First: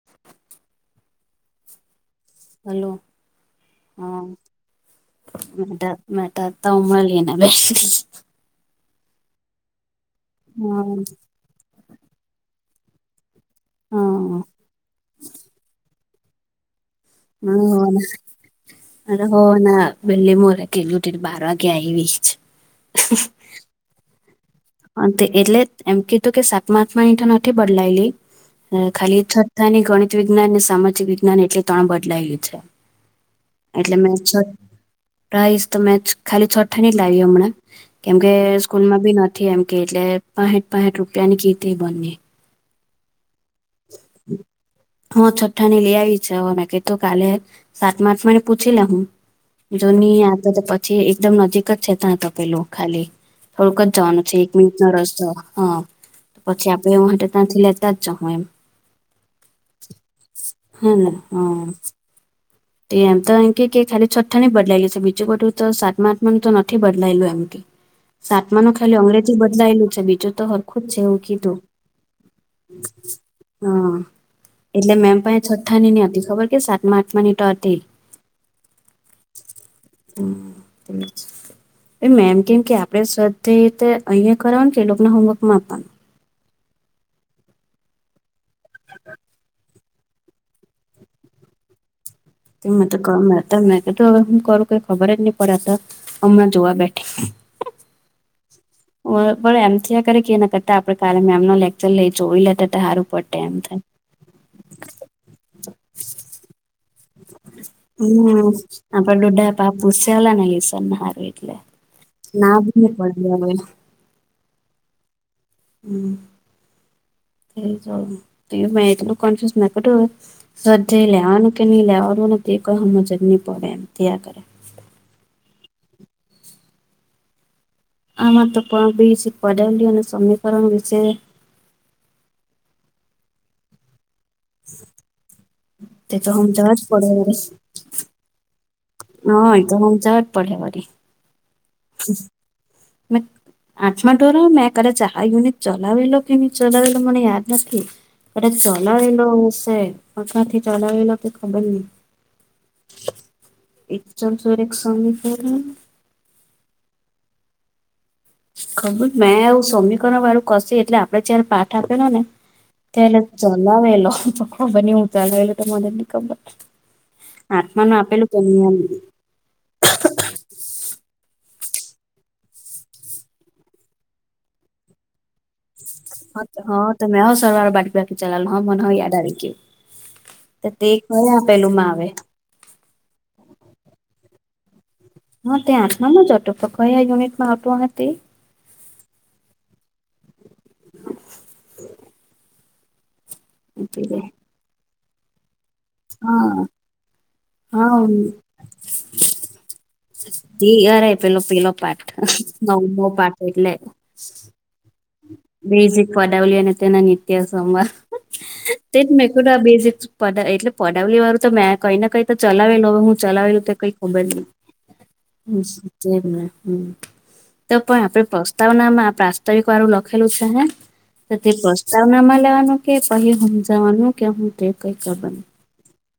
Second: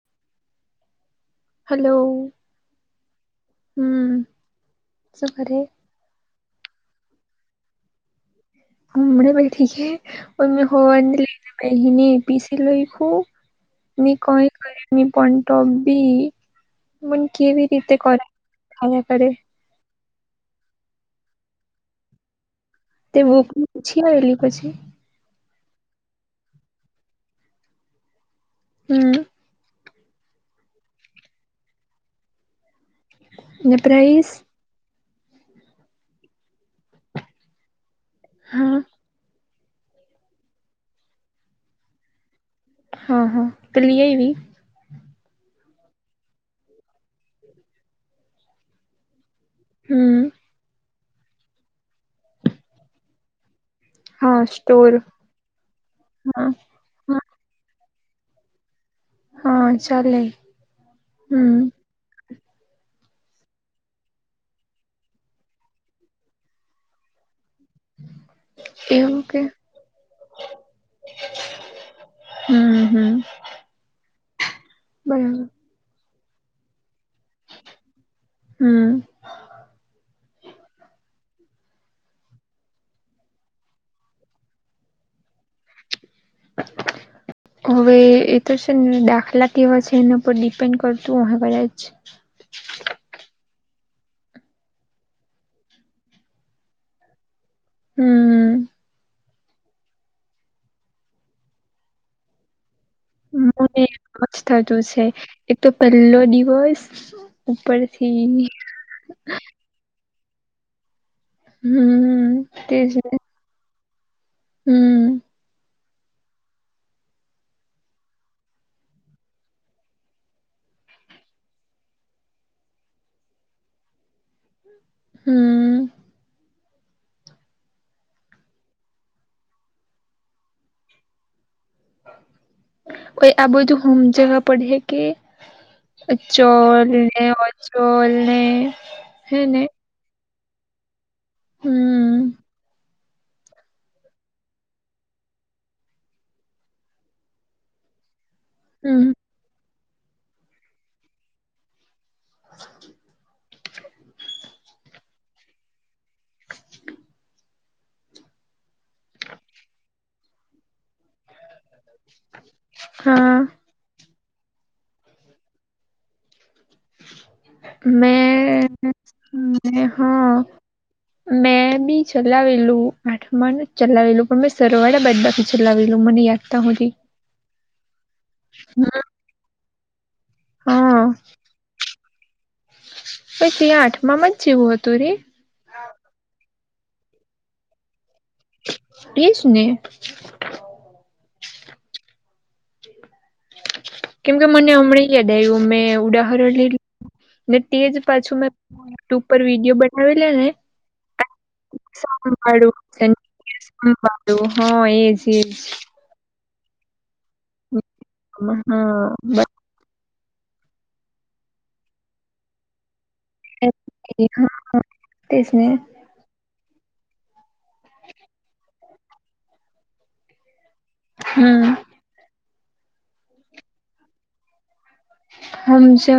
[inaudible] Hello. Hello, હમ હન શું કરે [unintelligible] મેતા અતારમ લિન આવ [unintelligible] હમણા બેઠી કે અન મે હવારની લઈને બેહીને એપીસી લઈખું. ની કઈ કરયુ ની પણ ટો બી મને [unintelligible] કેવી રીતે કર ખાયા અન કરે હવારના બંને મો લખેલું તેર બાર વાગે આઈ વી જ. તે બુક પૂછીન આઈલી પછી? હન, તે એટલે એમ કીધું કે સાતમા-આઠમાની તો નથી બદલાઈલી અ હમ ખાલી છઠાની ગણિત, વિજ્ઞાનને, સામાજિક વિજ્ઞાન એટલી ત્રણ બદલાઈલી છે. ને એટલે મે પ્રાઇસ છઠ રાઈશ તો મે ખાલી છઠ્ઠાની જ લાઈવી હમણાં. કેમ કે હા સ્કૂલમાં બી નથી એમ કે એટલે પાહઠ-પાહઠ રૂપિયાની કીધી મને. હા, હા તો લી આઈવી? હન, છઠ્ઠાની લી આઈવી છે, હવ મે કીધું કાલે સાતમાં-આઠમાંની પૂછી લે હું. જૂની હમ આ તો તો પછી એકદમ નજીક જ છે ત્યાં તો પેલું ખાલી. થોડુંક જ જવાનું છે હા એક મિનિટનો સ્ટોર રસ્તો, હન તો હા પછી આપ ની હોય હા તો તાથી લેતા જ જાહુ એમ. હા ચાલે હે ને હમ્મ. હા તે એમ તો એમ કે ખાલી છઠ્ઠા ની બદલાયેલી છે બીજું બધું તો સાત માં આઠમા તો નથી બદલાયેલું એમ કેય. સાતમા ન ખ્યાલ એવું અંગ્રેજી કે બદલાયેલું છે બીજું તો હરખું જ છે એવું કીધું. હમ્મ હમ્મ હા એટલે મેમ પણ એ છઠ્ઠા ની નની હતી ખબર કે સાતમા આઠમા ની તો અતી. હમ એ મે એમ કેમ કે આપણે સ્વાધ્યાય રીતે અહિયા કરવાનું કે એ લોકોને હોમવર્ક માં આપવાનું. હવે એ તો છે ને દાખલા કેવા છે એના પરર ડિપેન્ડ કરતું અહી કદાચ તો ક મે હ હું કરુંઈ ખબર જ નહી પડે તો હમણાં જોવા બેઠી. હમ્મ. પણ એમથી કરે કે એ કરતાડ કલે મે એમનો લેકચર લઈ જોઈ લેતા હતા સારું. મનેજ થતું છે એક તો પહેલો દિવોસ. હમ આપ દોડા પાપુ સલા ન સ હાર એટલે હમ નાભ તેજ હી ને પડે હવે. હમ હમ તટ કોન્ફ્યસ મેં કીધું સ્વાધ્યાય લેવાનું કે નહીં લેવાનુ અને તે કંઈ સમજ જ નહીં પડે તે થીયા કરે. હમ્મ. આમાં તો પણ બ પદાલલી અને સમીકરણ વિશે ગયા બધું હમજાવ્યા પઢહે‌ કે તે તો સમજાવા જ પડે ચલને વળી. અચલ ને. હે હા એ તો હમજાવવા જ પડહે વરી. હમ્મ. મે આઠમા ધોરણ મેં કરે ચાર યુનિટ ચલાવેલો કે નહી ચલાવેલો મને યાદ નથી. અરે હમ ચલાવેલો હશે આખાથી ચલાવેલો તો ખબર નહી. એકર એક સંગીત ખબર મે આવું સમીકરણ વાળું કશે એટલે આપડે જ્યારે પાક આપેલો ને ત હા ચલાવેલો. ખબર નેવું ચાલેવેલું તો મને ખબર આત્માનું આપેલું કેની. હમ હા. મેં બી ચલાવેલું આઠમાનુ ચલાવેલું પણ મેં સરવાળા બાદબાકી ચલાવેલું મને યાદ તા હુધી હતો મેં હો સરવાળા બાદબાકી ચલાવેલું મને યાદ આવી ગયું. તે હા કયા આપેલું માં આવે. પછી ત્યા આઠમાં જ જેવું હતું રે. હ ત્યાં આઠમા જ હતું કયા યુનિટ માં આવતું અહે તે તેજને એટલે કે મને હમણાં યાદ આવીયુ મે ઉદાહરણ હા લઈ લ ને તે હા જ પાછું મેં યુટ્યુબ પર વિડીયો બનાવેલા ને તે અરે પેલો પેલો પાઠ સાંભાળું નવમો પાઠ એટલે સાભળું હા એજ એજ પડબલ્યુ એ તેના નિત્ય સમર તે મેં બેઝિક પ એટલે પડાવલી વાળું તો મેં કઈને કઈ તો ચલાવેલ હું ચલાવેલું તો કઈ ખબર એજ નહી હા હા તેજ ને હ. હ તો પણ આપણે પ્રસ્તાવનામાં પ્રસ્તાવિક રું લખેલું છે હ તો તે હમ પ્રસ્તાવનામા લેવાનું કે પછ હમજાવાનુ. કેમુંતે કઈ કરવાનું હમ છે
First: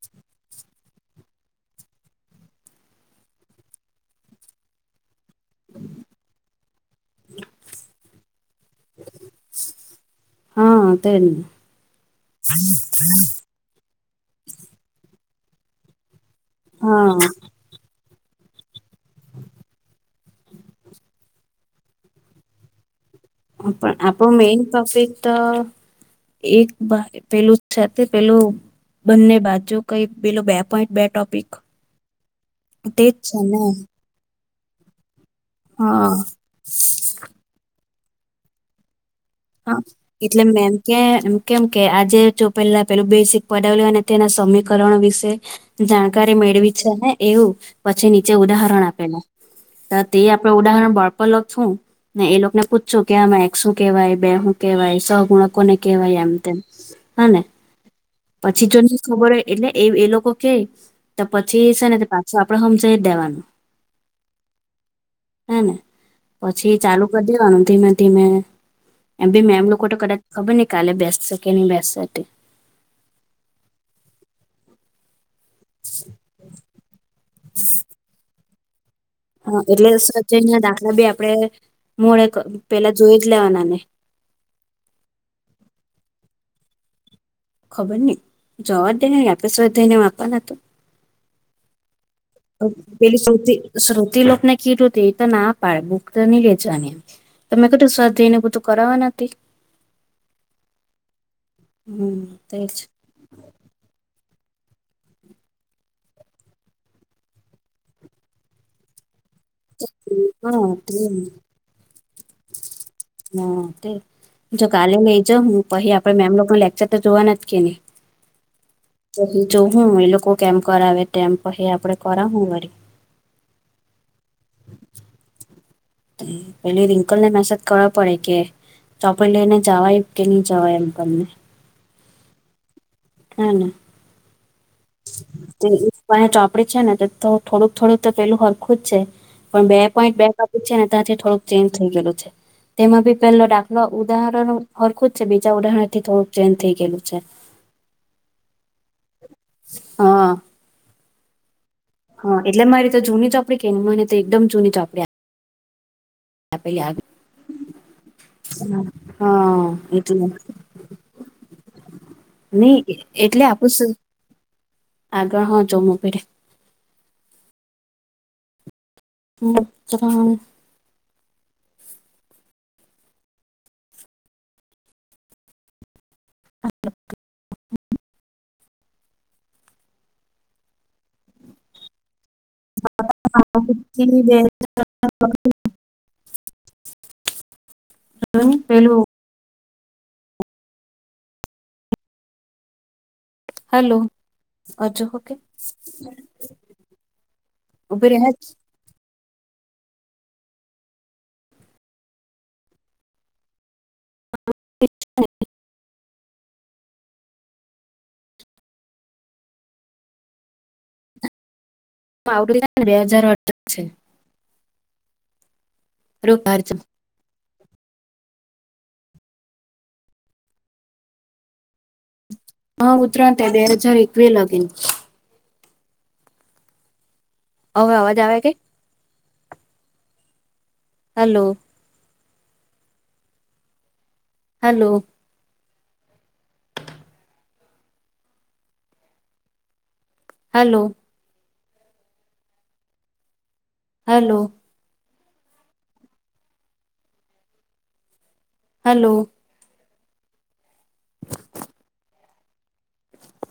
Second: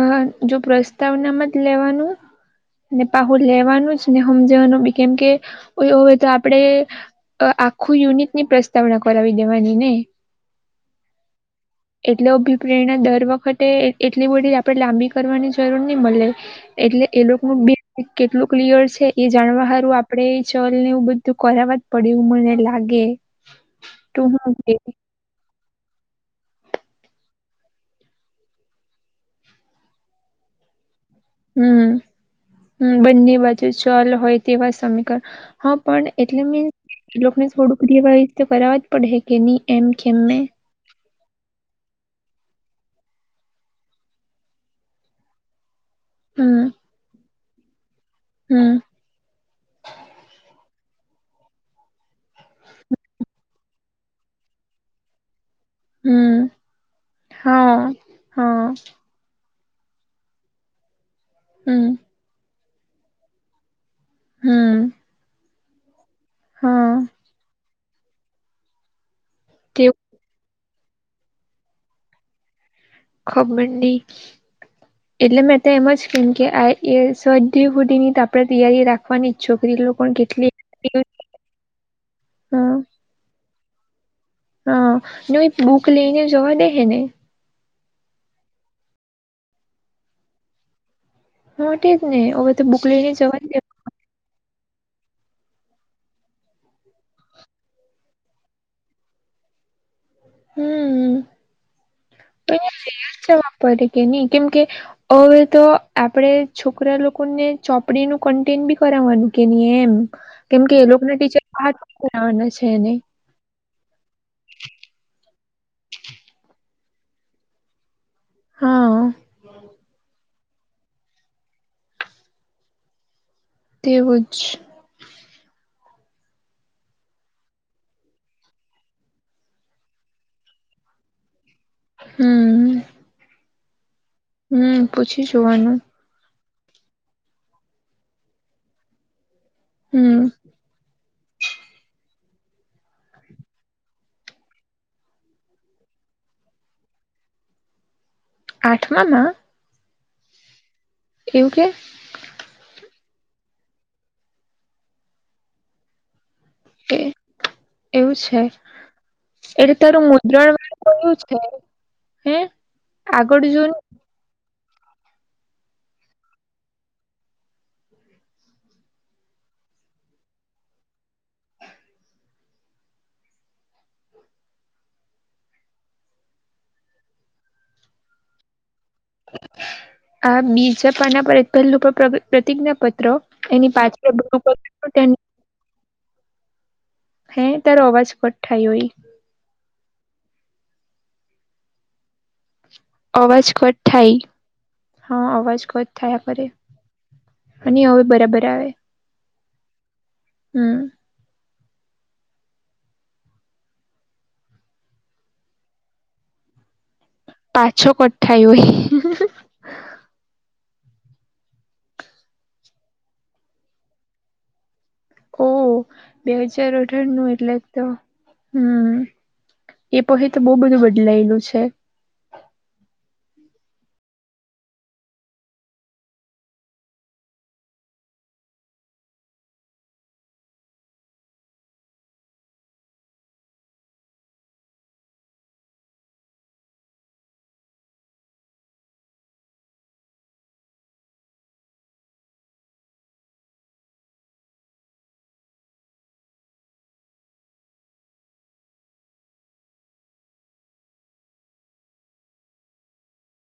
જો પ્રસ્તાવનામાં જ લેવાનું. અને પહુ લેવાનું જ ને સમજવાનું બી કેમ કે હોય તો આપડે અ આખું યુનિટની પ્રસ્તાવના કરાવી દેવાની ને હા તેને એટલે અભિપ્રેરણા દર વખત એટલી બધી આપડે લાંબી કરવાની જરૂર ની મળે એટલે એ હા લોકો કેટલું ક્લિયર છે એ જાણવા હારું આપ આપડે ચલ ને એવું બધું કરવા જ પડે એ મને લાગે પણ આપો તું હું મેઇન કે પ્રોફિક તો એક પેલું છે પેલું બંને બાજુ કઈ પેલો બે પોઈન્ટ બે ટોપિક હમ હ તેજ બંને છે ને બાજુ ચલ હોય તેવા સમીકરણ હા પણ એટલે મીન્સ લોકોને થોડુંક દેવાળી રીતે કરાવ જ પડે કે નહી હા એમ કેમને એટલે મેમ કે કેમ કે આજે જો પેલા પેલું બેસિક પડાવે લુ અને તેના સમીકરણ વિશે જાણકારી હમ મેળવી છે ને એવું પછી નીચે હમ ઉદાહરણ આપેલા તો તે આપડે ઉદાહરણ બોર્ડ પલગ છું ને એ લોકોને પૂછ છું, કે આમાં એક શું કેવાય બે શું કેવાય સગુણક લોકોને કેવાય એમ હમ તેમ હા પછી જો. ખબર હોય એટલે એ લોકો કે તો પછી એ હમ છે, ને પાછો આપણે હમશે જ દેવાનું હમ્મ. હે ને પછી ચાલુ કરી દેવાનું ધીમે ધીમે, એમ ભી મેમ લોકો તો તેવું કદાચ ખબર ને કાલે બેસશેકે નહી બેસશે,, ખબરની, એટલે મેં તો એમ જ કેમ કે આ એ સ્વાધ્યાયપોથી ની આપણેે તૈયારી રાખ, હા એટલે સ્વાધ્યાયના દાખલા બી આપણે મોળે પેલા જોઈ જ લેવાના ને. હ નઈ બુક લઈ ને જવા દે હે ને? ખબર નઈ જવા દઈ ને આપણે સ્વાધ્યાય જઈને આપવાના હત મોટી જ ને? હવે તો બુક લઈને પેલી શ્રો જવા દે શ્રોતી લોકને કીટોતી એ તો ના પાડે બુક તો ની લઈ જવાની, તમે કધું સ્વાધાયને બધું કરાવવા નથી, હમ હમ તેજ પણ જવા પડે કે નહી કેમ કે, હવે તો આપડે છોકરા લોકોને ચોપડીનું કન્ટેન બી કરાવવાનું, કે એમ કેમ હા કે એ તે લોકોને ટીચર આ કરાવાના છે એને, હા તે જો કાલે લઈ જા હું પછી આપડે મેમ લોકો લેક્ચર તો જોવાના જ કે નહી, હા પછી જો હું એ લોકો કેમ કરાવે તેમ પછી આપડે કરાવું વરી, તેવું જ, પેલી રિંકલ મે શ, કરવા પડે કે ચોપડી લઈને જવાય કે નહી જવાય એમ અમને, હમ, હમ, હમ પૂછી જોવાનું, અહીંયા ચોપડી છે ને તો થોડુંક થોડુંક તો પેલું હરખું જ છે. પણ બે પોઈન્ટ બે હમ ક છે ને ત્યાંથી થોડુંક ચેન્જ થઈ ગયલું છે. તેમાં ભ પહેલો દાખલો ઉદાહરણ હરખું જ છે બીજા ઉદાહરણ થી થોડુંક ચેન્જ થઇ ગયેલું છે. આઠમામાં? હા. એવું કે? હા એટલે મારી તો જૂની ચોપડી કે ને મને તો એકદમ જૂની ચપડી. આપ આપેલી આગ, એ એવું છે એલે તારું એટલે મુદ્રણ વાળ તોયું છે, હે નહી એટલે આગળ જો આપું ને આગળ હ જોમ પેડે, મચછ [inaudible] અ [unintelligible] આ બીજા પાના પર પહેલું પ્રતિજ્ઞા પત્ર? એની પાછળ બ [unintelligible] હે તારો અવાજ કટ થયો ઈ. પેલું અવાજ કટ હલો થાય હજુ હા ઓકે અવાજ કટ થયા કરે. અને હવે ઉભી બરાબર આવે. હમ. હા [unintelligible] પાછો કટ થયો ઈ. આવડ થાય ને બે હજાર અ છે. ઓ બે હજાર. હા નું એટલે તો હમ એ પછ તો બહુબધું બદલાયેલું છે. હા ઉતરાંત દેઢ હજાર એકવી લગીન. હવે આવાજ આવે છે. Hello. Hello. Hello. Hello. Hello. [inaudible]